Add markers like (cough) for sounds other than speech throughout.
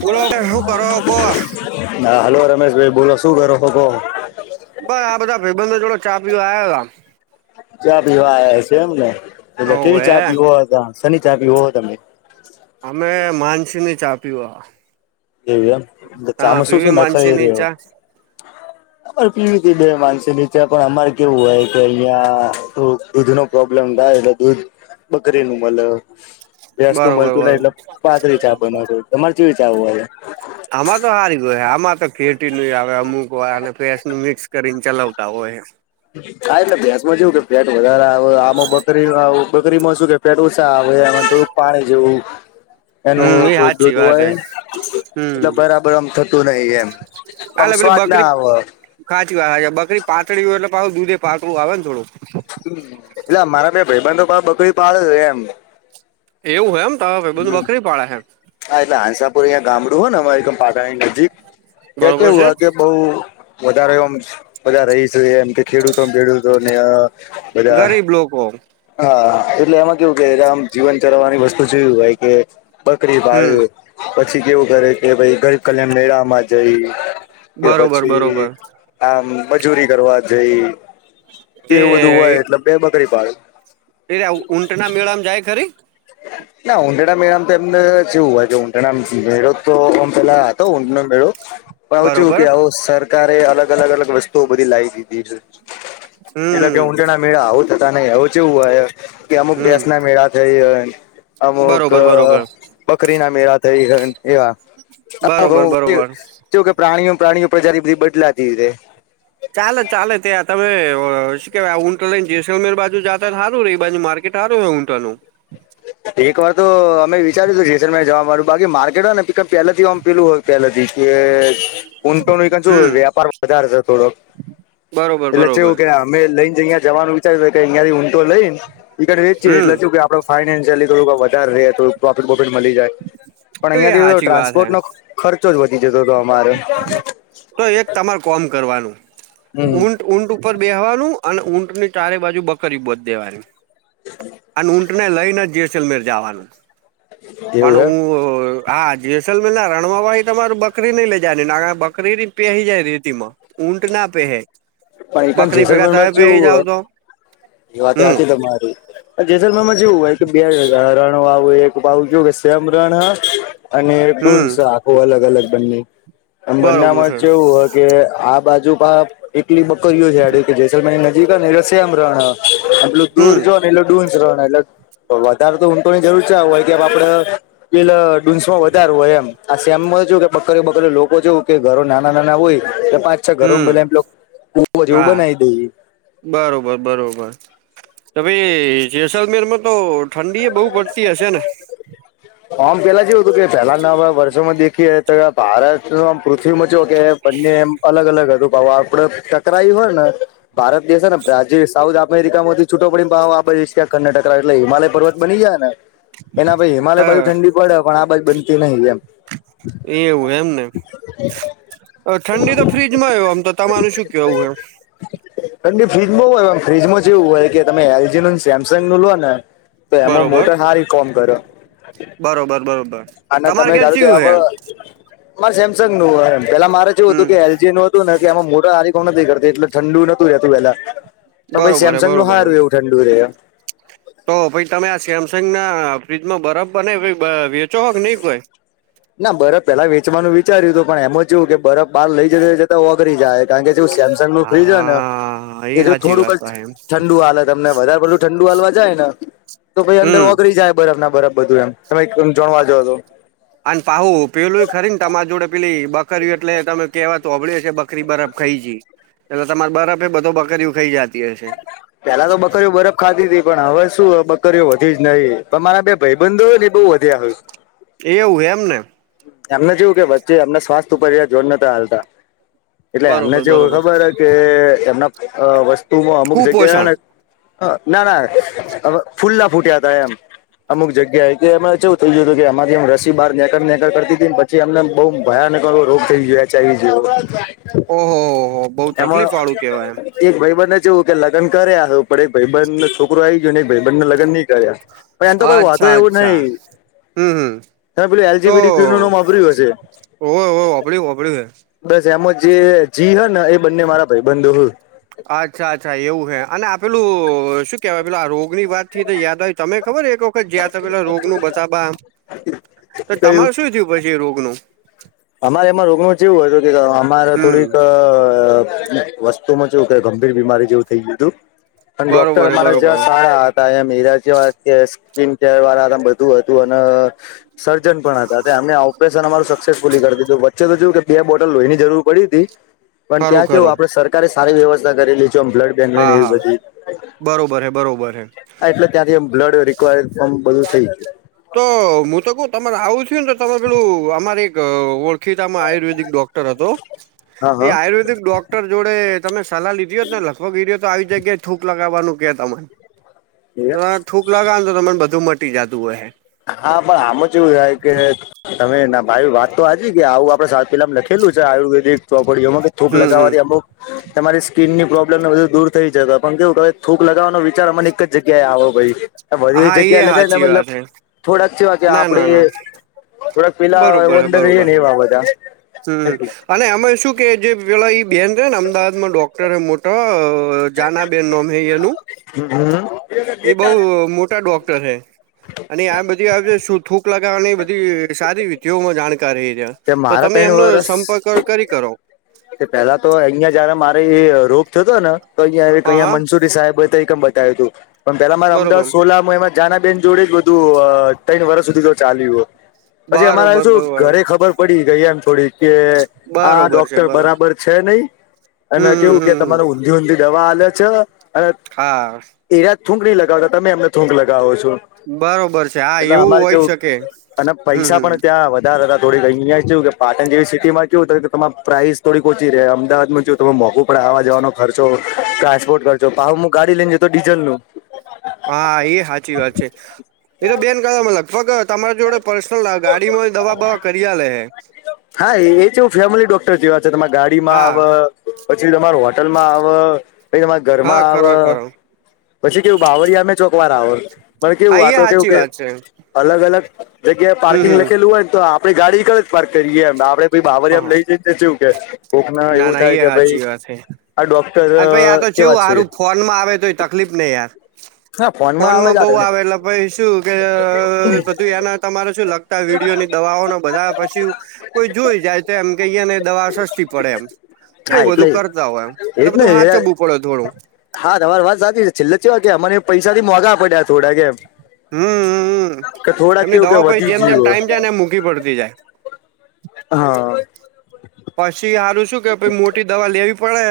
બોલો હું કરો કો હા હલો રમેશ ભાઈ બોલો શું કરો હો કો બાઈ આ બધા ભબંધો જોડો ચા પીવા આયા હતા ચા પીવા છે એમ ને હતા પછા કેવી ઓવે ચા પીવો હતા શની ચા પીવો તમે અમે માનસીની ચા પીવ એવી એમ ચામાંસું શું માનસી નાખાય ની રહ્યો ચા અમારે પીવી બે માનસી ની ચા પણ અમારે કેવું હોય કે અહિયાં. તો દૂધનો પ્રોબ્લેમ થાય એટલે દૂધ બકરી નું મલે. ભેંસનું બરોબર મળતું નય બરોબર એટલે પાતળી ચા બનવા તમારે કેવી ચા હોવા છે. આમાં તો હા જ હોય આમાં તો ફેટી ન આવે અમુક વાર અને ભેંસનું મિક્સ કરીને ચલાવતા હોય. હા એટલે ભેંસમાં જેવું કે ફેટ વધારે આવે આમાં બકરી બકરી માં શું કે. ફેટ ઓછા આવે એમાં થોડું પાણી જેવું એનું હમ એ થોડુંક સાચી દૂધ વાત હોય. હે એટલે હમ બરાબર આમ થતું નહિ એમ આમ સ્વાદ ના આવ. હાચી વા બકરી પાતળી હોય એટલે દૂધે પાહૂ પાતળું આવે ને થોડું. હા એટલે મારા બે ભાઈબંધ બકરી પાળે છે એમ. એવું હે તમાર ભાઈબંધ બકરી પાળે હૈ. હા એટલે હાંસાપુર અંયા ગામડું હો ને અમારે પાટણની નજીક ત્યાં બરોબર છે કેવું હ કે બઉ. વધારે એમ બધા રહીશ એમ કે ખેડૂતો ખેડૂતો ને. બધા ગરીબ લોકો. હા એટલે એમાં કેવું કે આમ જીવન ચરવવાની વસ્તુ જોયું હોય કે. બકરી હમ બાળ પછી કેવું કરે કે ભય ગરીક કલ્યાણ મેળામાં જઈ. એ બરોબર બરોબર પછી. આમ મજૂરી કરવા જઈ તે એવું બધું હોય એટલે બે બકરી પાળી. એલા ઊંટના મેળામાં જાય ખરી. હ (unintelligible) ના ઊંઢેડા મેળામ તો એમને કેવું હોય છે ઊંટેડા મેળો તો આમ પેલા હતો ઊંટનો મેળો. પણ આવું છું બરોબર કે આવો સરકારે અલગ અલગ અલગ વસ્તુઓ બધી લાઈ દીધી છે. એટલે કે હમ ઊંટના મેળા આવું થતા એવું ચેવું હોય કે અમુક હમ ભેંસના મેળા થઈ અ અમુક બરોબર બરોબર બકરીના મેળા થઈઅ એવા. બરોબર બરોબર (unintelligible) કે પ્રાણીઓ પ્રાણીઓ પ્રજાતિ બધી બદલાતી રે. ચાલે ચાલે ત્યાં તમે શું કેવાય ઊંટો લઈને જેસલમેર બાજુ જાતા સારું રે એ બાજુ માર્ કેટ હારુ હે ઊંટો નું એક વાર તો અમે વિચાર્યું હતું જેસલમેરમાં જવા માનું બાકી માર્કેટ હોય ને પિકઅપ પેલાથી આમ પેલું હોય પહેલ થી કે ઊંટોને એકવાર જો હમ વ્યાપાર વધારે છે થોડોક બરોબર એટલે બરોબર ચેવું કે અમે લઈને જ્યાં જવાનું વિચાર્યું કે અહીંયાથી ઊંટો લઈને ઇકન વેચીએ હમ એટલે કે શું આપ ફાઈનાન્શિયલી થોડુંક વધારે રહે થોડું પ્રોફિટ બ્રોફિટ મળી જાય પણ એ અહીંયાથી સાચી વાત હે ટ્રાન્સપોર્ટ નો ખ ખર્ચો જ વધી જતો હતો અમારે. તો એક તમારે કોમ કરવાનું હમ ઊંટ ઊંટ ઉપર બેહવાનું અને ઊંટની ચારે બાજુ બકરી બોધ દેવાની. અને ઊંટને લઈને જ જેસલમેર જવાનું પણ એવું એમ હુંઅ હા જેસલમેરના રણવાહી તમારું બકરી નઈ લઈ જાવા ની નકર બકરી પેહી જાય રેતી માં. ઊંટ ના પેહે. પણ ઇકન બકરી ભેગા જેસલમરમાં તમે પેહી ચેવું જાવ અ તો એ વાતે હમ હાચી તમારી. જેસલમેરમાં જેવું હોય કે બે ર રણ વાળુ હોય એક આવું કેવું કે સેમરણ હ અને ડુંસ હમ આખું અલગ અલગ બંને બરોબર બંનેમાં છે ચેઉ હ કે આ બાજુ પાહ એકલી બકરીઓ જ હેડે કે જેસલમેરની નજીક ને એટલે શેમ રણ એટલું હમ દૂર જો ને એટલું ડૂઝરણ ને એટલે વધારે તો ઊંટોની જરૂર ચાણ હોય કે આપડે પેલ ડુંનસ માં વધાર હોય એમ. આ શેમમાં જો કે બકરે બકરે લોકો જોવું કે ઘરો નાના નાના હોય કે પાંચ છ હમ ઘરોમાં (unintelligible) ઉપો જેવું હા બનાઈ દઈએ બરોબર બરોબર. તો ભાઈ જેસલમેરમાં તો ઠંડી એ બહુ પડતી હશે ને. હૉમ પેલા જેવું હતું કે પેલા નવા વર્ષોમાં દેખએ તો એબ ભારત ઓમ પૃથ્વી મ ચેવું કે બંને એમ અલગ અલગ હતું પવા આપડે તકરાઈ હોય ને ભારત દેશ છે બ્રાઝીલ સાઉથ અમેરિકામાંથી છૂટો પડી પાહો આબાજ એશિયા ખંડ ને ટકરાયો એટલે હિમાલય પર્વત બની જાય ને, એના પછી ત હિમાલય બાજુ ઠંડી પડે પણ આ બાજુ બનતી નહી એમ એ એવું એમ ને ઠંડી તો ફ્રીજમાં હોય ઓમ તો તમાર શું કેવું હે? (unintelligible) ઠંડી ફ્રીજ બો હોય, ફ્રીજમાં ચેવું હોય કે તમે એલ. જી. નું સેમસંગનું લો ને તો એમાં બરોબર મોટર હારી કોમ કર બરોબર બરોબર. તમારે તમે ધારો કે ચયું હવ હે મારે સેમસંગ નું હ પેલા મારે ચેવું હમ હતું કે એલજી નું એમાં મોટર હારી કોમ નતી કરતી એટલે ઠંડુ નતું રહેતું. પેલા પણ બરોબર હે સેમસંગનું બરોબર હારુ હમ એવું ઠંડું રેઅ તો ભાઈ તમે આ સેમસંગના ફ્રીજમાં બરફ બને વેચો હો કે નહીં કોઈ ના બરફ પેલા વેચવાનું વિચાર્યું હતું પણ એમ ચેઉ કે બરફ બાર લઈ જ જતા આેગળી જાય કારણ કે ઠંડું ફ્રીજ હોય ને હા એ જો સાચી થોડુંક વાત જ તો હે એમ ઠંડુ આલ તમને વધારે પેલું ઠંડુ આલવા જાય ને તો પછી અંદર હમ ઓગળી જાય બરાફ ના બરાફ બધું એમ, તમે એક ઓમ જોણવા જો તો અન પાહુ પેલું ખરી ને તમારી જોડે પેલી બકર્યું એટલે તમે કેવા હોભળી હશે બકરી બરફ ખઈ જી એટલે તમારે બરફ એ બધો બકરીઓ ખાઈ જાયત તી હસે. પેલા તો બકરીઓ બરફ ખાતી હતી પણ હવે, શું બકરીઓ વધી જ નઈ પણ મારા બે ભયબંધો હોય ન એ બહુ વધ્યા હ એવું એમ ને એમને જેવું કે વચ્ચે અમને શ્ચાસ ઉપર જોર નથીતા હાલતા. એટલે એમને બરોબર જેવું બરોબર ખબર હ કે એમના વસ્તુમાં અમુક જગ્યા ને કુપોષણ ના ના. હવે, ફૂલ્લા ફૂટ્યા હતા એમ અમુક જગ્યા એ કે એમાં થયું કે અામાંથી રસી બાર નેક કરતી ને પછી અમને બહુ ભયાનકો રોગ થઈ ગયો એચ આઈ વી જેવો. ઓહોહો, બહુ એમાં તકલીફ વાળું કેવાય એમ એક ભાઈબનને કેવું કે લગને પણ એક ભાઈબન ને છોકરો આ આવી ગયો ને એક ભાઈબણ ને લગન નહી પણ એમ તો કોઈ વાતો અચ્છા એવું અચ્છા નહી, તમે પેલું એલજી બીડી ઓ ઓ હો વાપર્યું વાપર્યું હ બસ એમાં જે જી હ ને એ બંને મારા ભાઈ બધો અચ્છા અચ્છા એવુ હે, અને આપેલું શ કેવાય પેલા આ રોગની વાતથી તો યાદ હોય તમે ખબર એક જ્યાં તો પેલા રોગનું બતાવા, તો કયું તમારું શું થયું પછી એ રોગનુ અમારે એમાં રોગનું જ એવું હોય તો કે અમારે હમ થોડીકસ્ત શુંચું કે ગંભીર બીમારી જેવુ થઈ ગય હતુ, પણ ડોક્ટર બરોબર હે અમારે બરોબર જ્યા હે. સારા મરાજી વા કે સ્ક્રીન કેર વાળામ બધુ હતુ અને સર્જન પણ હતા. એમને ઓપરેશન અમારું સક્સેસ વચ્ચે તો જોયુ, કે બે બોટલ લો એની જરૂર પડી હતી પણ ખરું ત્યાં કેવું ખરું આપડે સર સરકારે સારી વ્યવસ્થા કરી લેજો આમ બ્લડ બેંક હા એવી હા બધી બરોબર હે બરોબર હે એટલે ત્યાંથી બ્લડ રિક્્વાયરમ બધું થઈ ગયુ. તો હુ તો કઉ તમારે આવું છુને, તમે પેલું અમારે એક ઓ ખીતામાં આયુર્વેદિક ડોક્ટર હતો. હા એ આયુર્વેદિક ડોક્ટર જોડે તમે સલાહ લીધી હોત ને લખો ગીરી્યો તો આવી જગ્યાએ થૂક લગાવવાનુ કે તમારે તો હા થૂક લાગાવ ને તો તને બધું મટી જતું હોય, હ હા, પણ આમ જ એવું થાય કે તમે ના ભાઈ વાત તો હજી કે આવું આપણે સાાત પેલા લખેલું છે. આયુર્વેદિક તો વળી એમાં થૂક હમ હમ લગવાથી અમુક તમારી સ્કીિનની પ્રોબ્મને બધું દૂર થઈ જ પણ કેવું થૂક લગાવવાનો વિચાર મને જ જગ્યા આવો ભાઈ બધી હા જગ્યા એ લગે ને હાચી મતલબ વાત હે થોડાક છેવા કે ના આપડે ના ના થોડાક પેલા બરોબર હે વંદગ એ બરોબર ન હે એવા બધા હમ અને એમાં શું કે જે પેલા બેહેન છેને, અમદાવાદમા ડોક મોટ મોટો જાના બે નમનુ હમ્મ એ બઉ મોટા ડોક્ટર છે અને આ બધી આવે શું થૂક લગાવવાની એ બધી સારી વિધિઓમાં જાણકાર એ છે, કે તો મારા તમે ત્રણ એમનો વરસ સંપર્ક કરી કરો પેલા તો અહિયા જયારે, મારે રોગ થયોતો ને તો અહિયાં હા અહયા હા મનસુરી સાહેબ મ બતાવ્યું હતુ, પણણ પેલા મારે બરોબર અમદાવાદ સોલા એમાં જાના બેેન જોડે જ બધું ત્ર વર્ષ સુધી તો ચાલ્યું હો પછી અમારે બરોબર શું બરોબર ઘરે ખબર પડી ગઈ એમ થોડી કે આ બરોબર છે. ડોક્ટર બરોબર બરાબર છે, નહી હમ અને હમ કેવું કે હમ હમ તમારે ઊંધી ઊંધી દવા આ છે અને હા એરાજ થૂંક નહી લગાવતા તમે એમને થૂંક લગાવો છો. બરોબર છે હા એટલે એવું અમારે હોય જેવ શકે અને હમ પૈસા હમ પણ ત્યાં વધ દા થોક અહીંયા કે પાટણ જેવી સિટીમાં કેું કે તમામે પ્રાઇસ થોડીક ઓછી રહે અમદાવાદમાં જો તમે મોકું પડેવા જવાનો ખર્ચો ટ્રાન્સપોર્ટ કર જોાાવ હુ ગાડી લઈને જ તો ડીઝલ નુ હા એ સાચી વાત છે, એ તો બેન કાળામાં લગભગ તમારા જોડે પર્સનલ આ ગાડીમાંય દવાબવા કર્યા લે હે હા એ જેવું ફેમિલી ડોક્ટર જેવા છે તમે ગાડીમાં હા આવે પછી તમાર હોટલ માં આવે પછી તમારા હા ઘરમાં ખરો આવે ખરો પછી કેવું બાવરિયામે ચોકવાર આવોર પણ હા કેવું એ આતો કેવું સાચી કે વાત છે અલગ અલગ જગ્યાએ હમ પાર્કિંગ હમ હ લખેલું હોય ને તો આપણી ગાડી કડ જ પાર્ક કરીએ આપડે બાવર આમ હ લઈ જઈ કે કોક ના એવું થાય એ કે ભાઈ સાચી વાત છે આ ડો આ અને પછ આ ડોકટર તો કેવું કેવા છે સારું ફોનમાં આવે તો એ તકલીફ નહી યાર હા ફોનમાં બઉ આવે એટલે પાઈ શું કે બધું એના તમારે શું લખ વિડીયો ની દવાઓને બધા પશી કોઈ જોઈ જાય તો એમ કે અહીયા ને દવા સસ્તી પડે એમ હા એવું એટલે બધું કરતા હોય એમ એટલે એજ ને બધું હા ચવું પડે થોડું હા તમારી વાત સાચી છેલ્લેવા કે અમાને પૈસા થી મોંઘા પડ્યા થોડા કેમ હમ એમની કેવું કે દવા પછી વધી જેમ જેમ ટાઈમ ગયું જાય ને એમ એમ મોંઘી પડતી જાય (inaudible) હા પછી સારું શું કે પ મોટી દવા લેવી પડે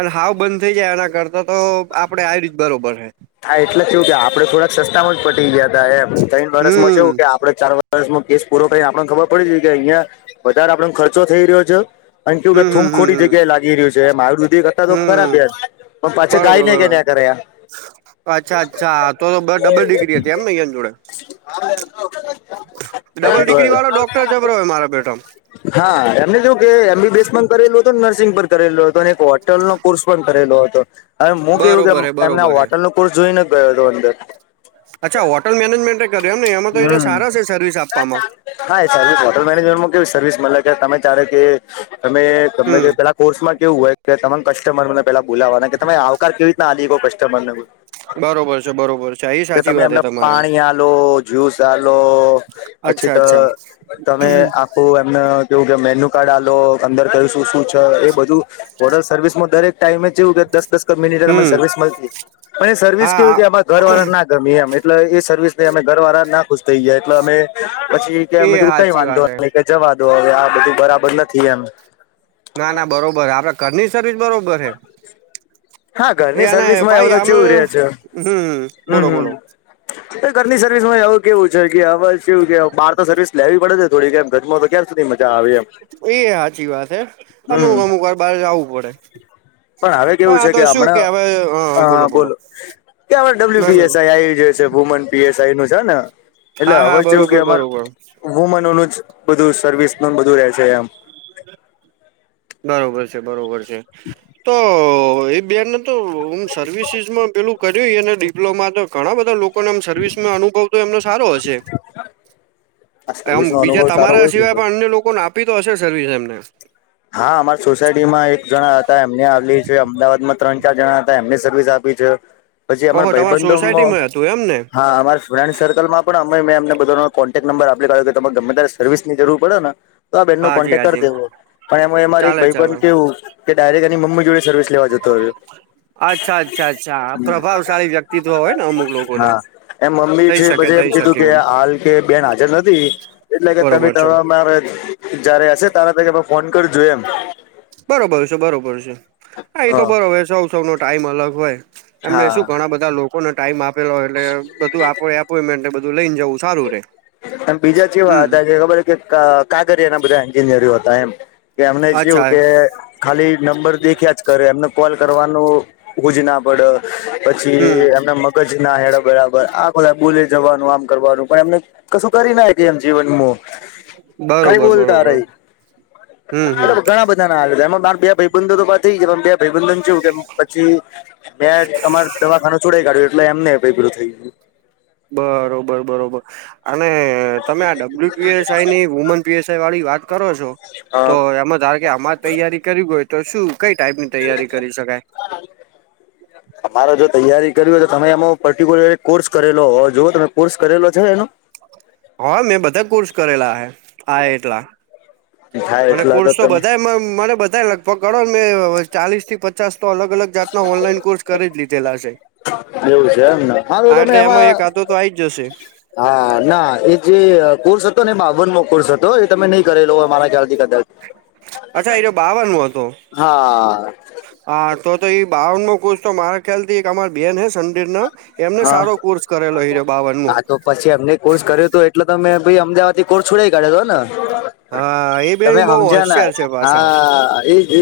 અને હાવ બંધ થઇ જાય એના કરતા તો આપડે આવી રીત બરોબર હ હા એટલા જ થું કે આપડે થોડાક સસ્તા માં જ પટી ગયા હતા એમ તઇન વર્ષમાં હમ્મ કેવું આપડે ચાર વર સ કેસ પૂરો થ આપણને ખબર પડી કે અહિયાં વધારે આપડાને ખર્ચો થઈ રહ્યો છે અને કેવું કે હમ્મ હમ્મ હમ્મ થૂમખોટી હમ્મ જગ્યાએ લાગી રહ્યું છે એ આયુર્વેદિક તો કરા હમ્મ બે પણ પાછા બરોબર ગાયનેક કર્યા બરોબર કરે એમ અચ્છા અચ્છા તો તો બ ડબલ ડિગ્રી હતી એમને એ જોડે ડબલ ડિગ્રી વાળો બર ડોક્ટર જબરો હોય મારા બેઠામાં હા એમને શું કે એમબીબીએસ પણ કરેલું હતું નર્સિંગ પણ કરેલું હતું અને હોલ નો કોર્સ પણ કરેલો હતો હવે હું કેવું કે બરોબર હે એમને બરોબર હે હોટલ નો કોર્સ જોઈને ગયો હતો અંદર અચ્છા હોટલ મેનેજમેન્ટ એ કર્યું એમ ને એમાં તો એ હમ સારા છે સર્વિસ આપવામાં હા એ સર્વિસ હોટેલ મેનેજમેન્ટમાં કેવી સર્વિસ મળે કે તમે ચારે કે તમે તમે હમ્મ જે કલાક કોર્સમાં કેવું હોય કે તમામ કસ્ટમરને પેલા બોલાવાના કે તમે આવકાર કેવી રીતના આલી ગ કસ્ટમર ને બરોબર છે બરોબર છે એ કે સાચી તમે વાત હે એમને તમારી પાણી આ લો ધોસાડો પછી અચ્છા તો અચ્છા તમે એમને કેવું કે મેન્યુ કાર્ડ આલો અંદર કયું શું શું છે એ બધું હોટલ સર્વિસમાં દરેક ટાઈમે ચેવું કે દરેક દસ મિનિટરને હમ્મ સર્વિસ મળ અને સર્વિસ કેવી હા કે ઘર વાળા ના મ એમ એટલે એ સર્વિ ને અમે ઘર વાળા ના ખુશ થઈ જયા એટલે અમે પછી કે એ કીધું કઈ હાચી વાત વાંધો હે જવા દો હવે આ બધું બરાબર નથી એમ ના ના બરોબર હ આપડે ઘરની સર્વિસ બરોબર હૈ હા ઘરની એને સર્વિસમાં એવું ભાઈ તો અમે ચેવું રે છે હમ હમ બોલો બોલો હમ ઘરની સર્વિસ માં એવું કેવું છે કે હ કેવું કે બહાર તો સર્વિસ લેવી પડે થોડીક આમ ઘરમાં તો ક્યાં સુધી મજા આવે એમ એ સાચી વાત હે હમ અમુક અમુક વાર બાર જવું પડે પણ હવે કેવું આ છે તો કે શું હવે હા આપમણા બોલો કે આપ ડબલ્યુ ના ના પીએસઆઈ આ વુમન પીએસઈ નું છે ને એટલે હા હવે હા જેવું કે બરોબર અમાર બરોબર વુમન ઓલું જ બધું સર્વિસ ન બધું રહે છે એમ બરોબર છે બરોબર છે તો એ બેન તોમ સર્વિસીસ માં પેલું કર્યું અને ડિપ્લોમા તો ઘણા બધા લોકો લોકોમ સર્વિસમાં અનુભવ તો એમનો સારો હશે આ આમ સર્વિસ નો બીજા અનુભવ સારો તમારા હોય છે સિવાય પણ અન્ય લોકોને આપી તો હશે સર્વિસ એમને હા અમાર સોસાયટી માં એક જણા હતા એમને આવે છે અમદાવાદમાં ત્રણ જણા હતા એમને સર્વિસ આપી છે પછી અમાર ઓહો તમારા ભાઈબંધો સોસાયટીમાં હતું એમ ને હા અમાર ફ્રેન્ડ સર્કલમાં પણ અમે મેં એમને બધાનો કોન્ટેક્ટ નંબર આપીયો કે તમે ગમે ત્યારે સર્વિસ ની જરૂર પડેને તો આ બેહેન નો હાજી કોન્ટેક્ટ કરી હાજી દેવો પણ અમારે એક ચાલે ભાઈબંધ ચાલે પણ કેવું કે ડાયરેક્ટ એની મમ્મી જોડે સર્વિસ લેવા જતો રહ્યો અચ્છા અચ્છા અચ્છા પ્રભાવશાળી વ્યક્તિત્વ હોય ને અમુક લોકો ના હા એમ મમ્મી છે પછી એમ કીધું કે હાલ કે બેન હાજર નથી એટલે કે તમે બરોબર છે તમા મારે જયારે હશે તારે ત કે ફોન કર જો એમ બરોબર છે બરોબર છે હા એ તો હ બરોબર સૌ સૌ નો ટાઈમ અલગ હોય એમને શું હા ઘણા બધા બધા લોકોને ટાઈમ આપેલો હોય એટલે બધું આપ એપોઈન્ટમેન્ટ બધું લઈ ને જવું સારું રે એમ બીજા ચેવા હમ હતા જે ખબર છે કે કાઘરી એના બધા એન્જિનિયર હતા એમ કે એમને શું અચ્છા કે ખાલી નંબર દેખ્યા જ કરે એમને કોલ કરવાનું હોજ ના પડે પછી હમ એમના મ જ ના હેડા બરાબર આ બધા બોલે જવાનું આમ કરવાનું પણ એમને કશું કરી ના હકે એમ જીવનમાં ખરી બરોબર બોલતા રે બરોબર હમ હમ બ ઘણા બધા નામાં બે ભાઈબંધો તો થઈ જ બે ભ ઈબંધન છેવું કે પછી મે તમારે દવાખાનો છોડાઈ કાઢ્યું એટલે એમને બે થઈ ગયો બરોબર બરોબર અને તમે આ ડબલ્યુ પીએસઆઈ ની વુમન પીએસઆઈ વાળી વાત કરો છો તો ગયું એમાં ધારો કે આમા તૈયારી કરી હોય તો શું કઈ ટાઈમિંગ તૈયારી કરી શકાય અમારે જો તૈયારી કરવી હોય તો તમે એમ પર્ટિક્યુલર કોર્સ કરેલો હો જુઓ તમે કોર્સ કરેલો છે એનો હ (inaudible) હા મેં બધા કોર્સ કરેલા હે હા એટલા થાય મને એટલે કોર્સ તો તમે બધા મને મને બધા લગભગ ગણો ને મે ચાલીસ થી પચાસ તો અલગ અલગ જાતના ઓનલાઈન કોર્સ કરી જ લીધેલા હશે એવું છે એમને તો હા તમે એટલે એમાં એક આાતો આઈ જ જશે. હા ના એ જે કોર્સ હતો ને બાવન નો કોર્સ હતો એ તમે નહી કરેલો મારા ખ્યાલથી કદાચ. અચ્છા એર્યો બાવનનો હતો. હા હા તો તો એ બાવનમાં કોર્સ તો મારા ખ્યાલ થી એક અમાર બેન હે સંંદીર ના એમને હા સારો કોર્સ કરેલો એર્યો બાવન મો હા તો પછી એમને કોર્સ કર્યો તો એટલે તો મેભી અમદાવાદ થી કોર્સ છોડાય કાઢ્યો હતો ન? હા એ બેન તમે બહુ હમજ્યા ના હોશિયાર છે પાછા હા એ એ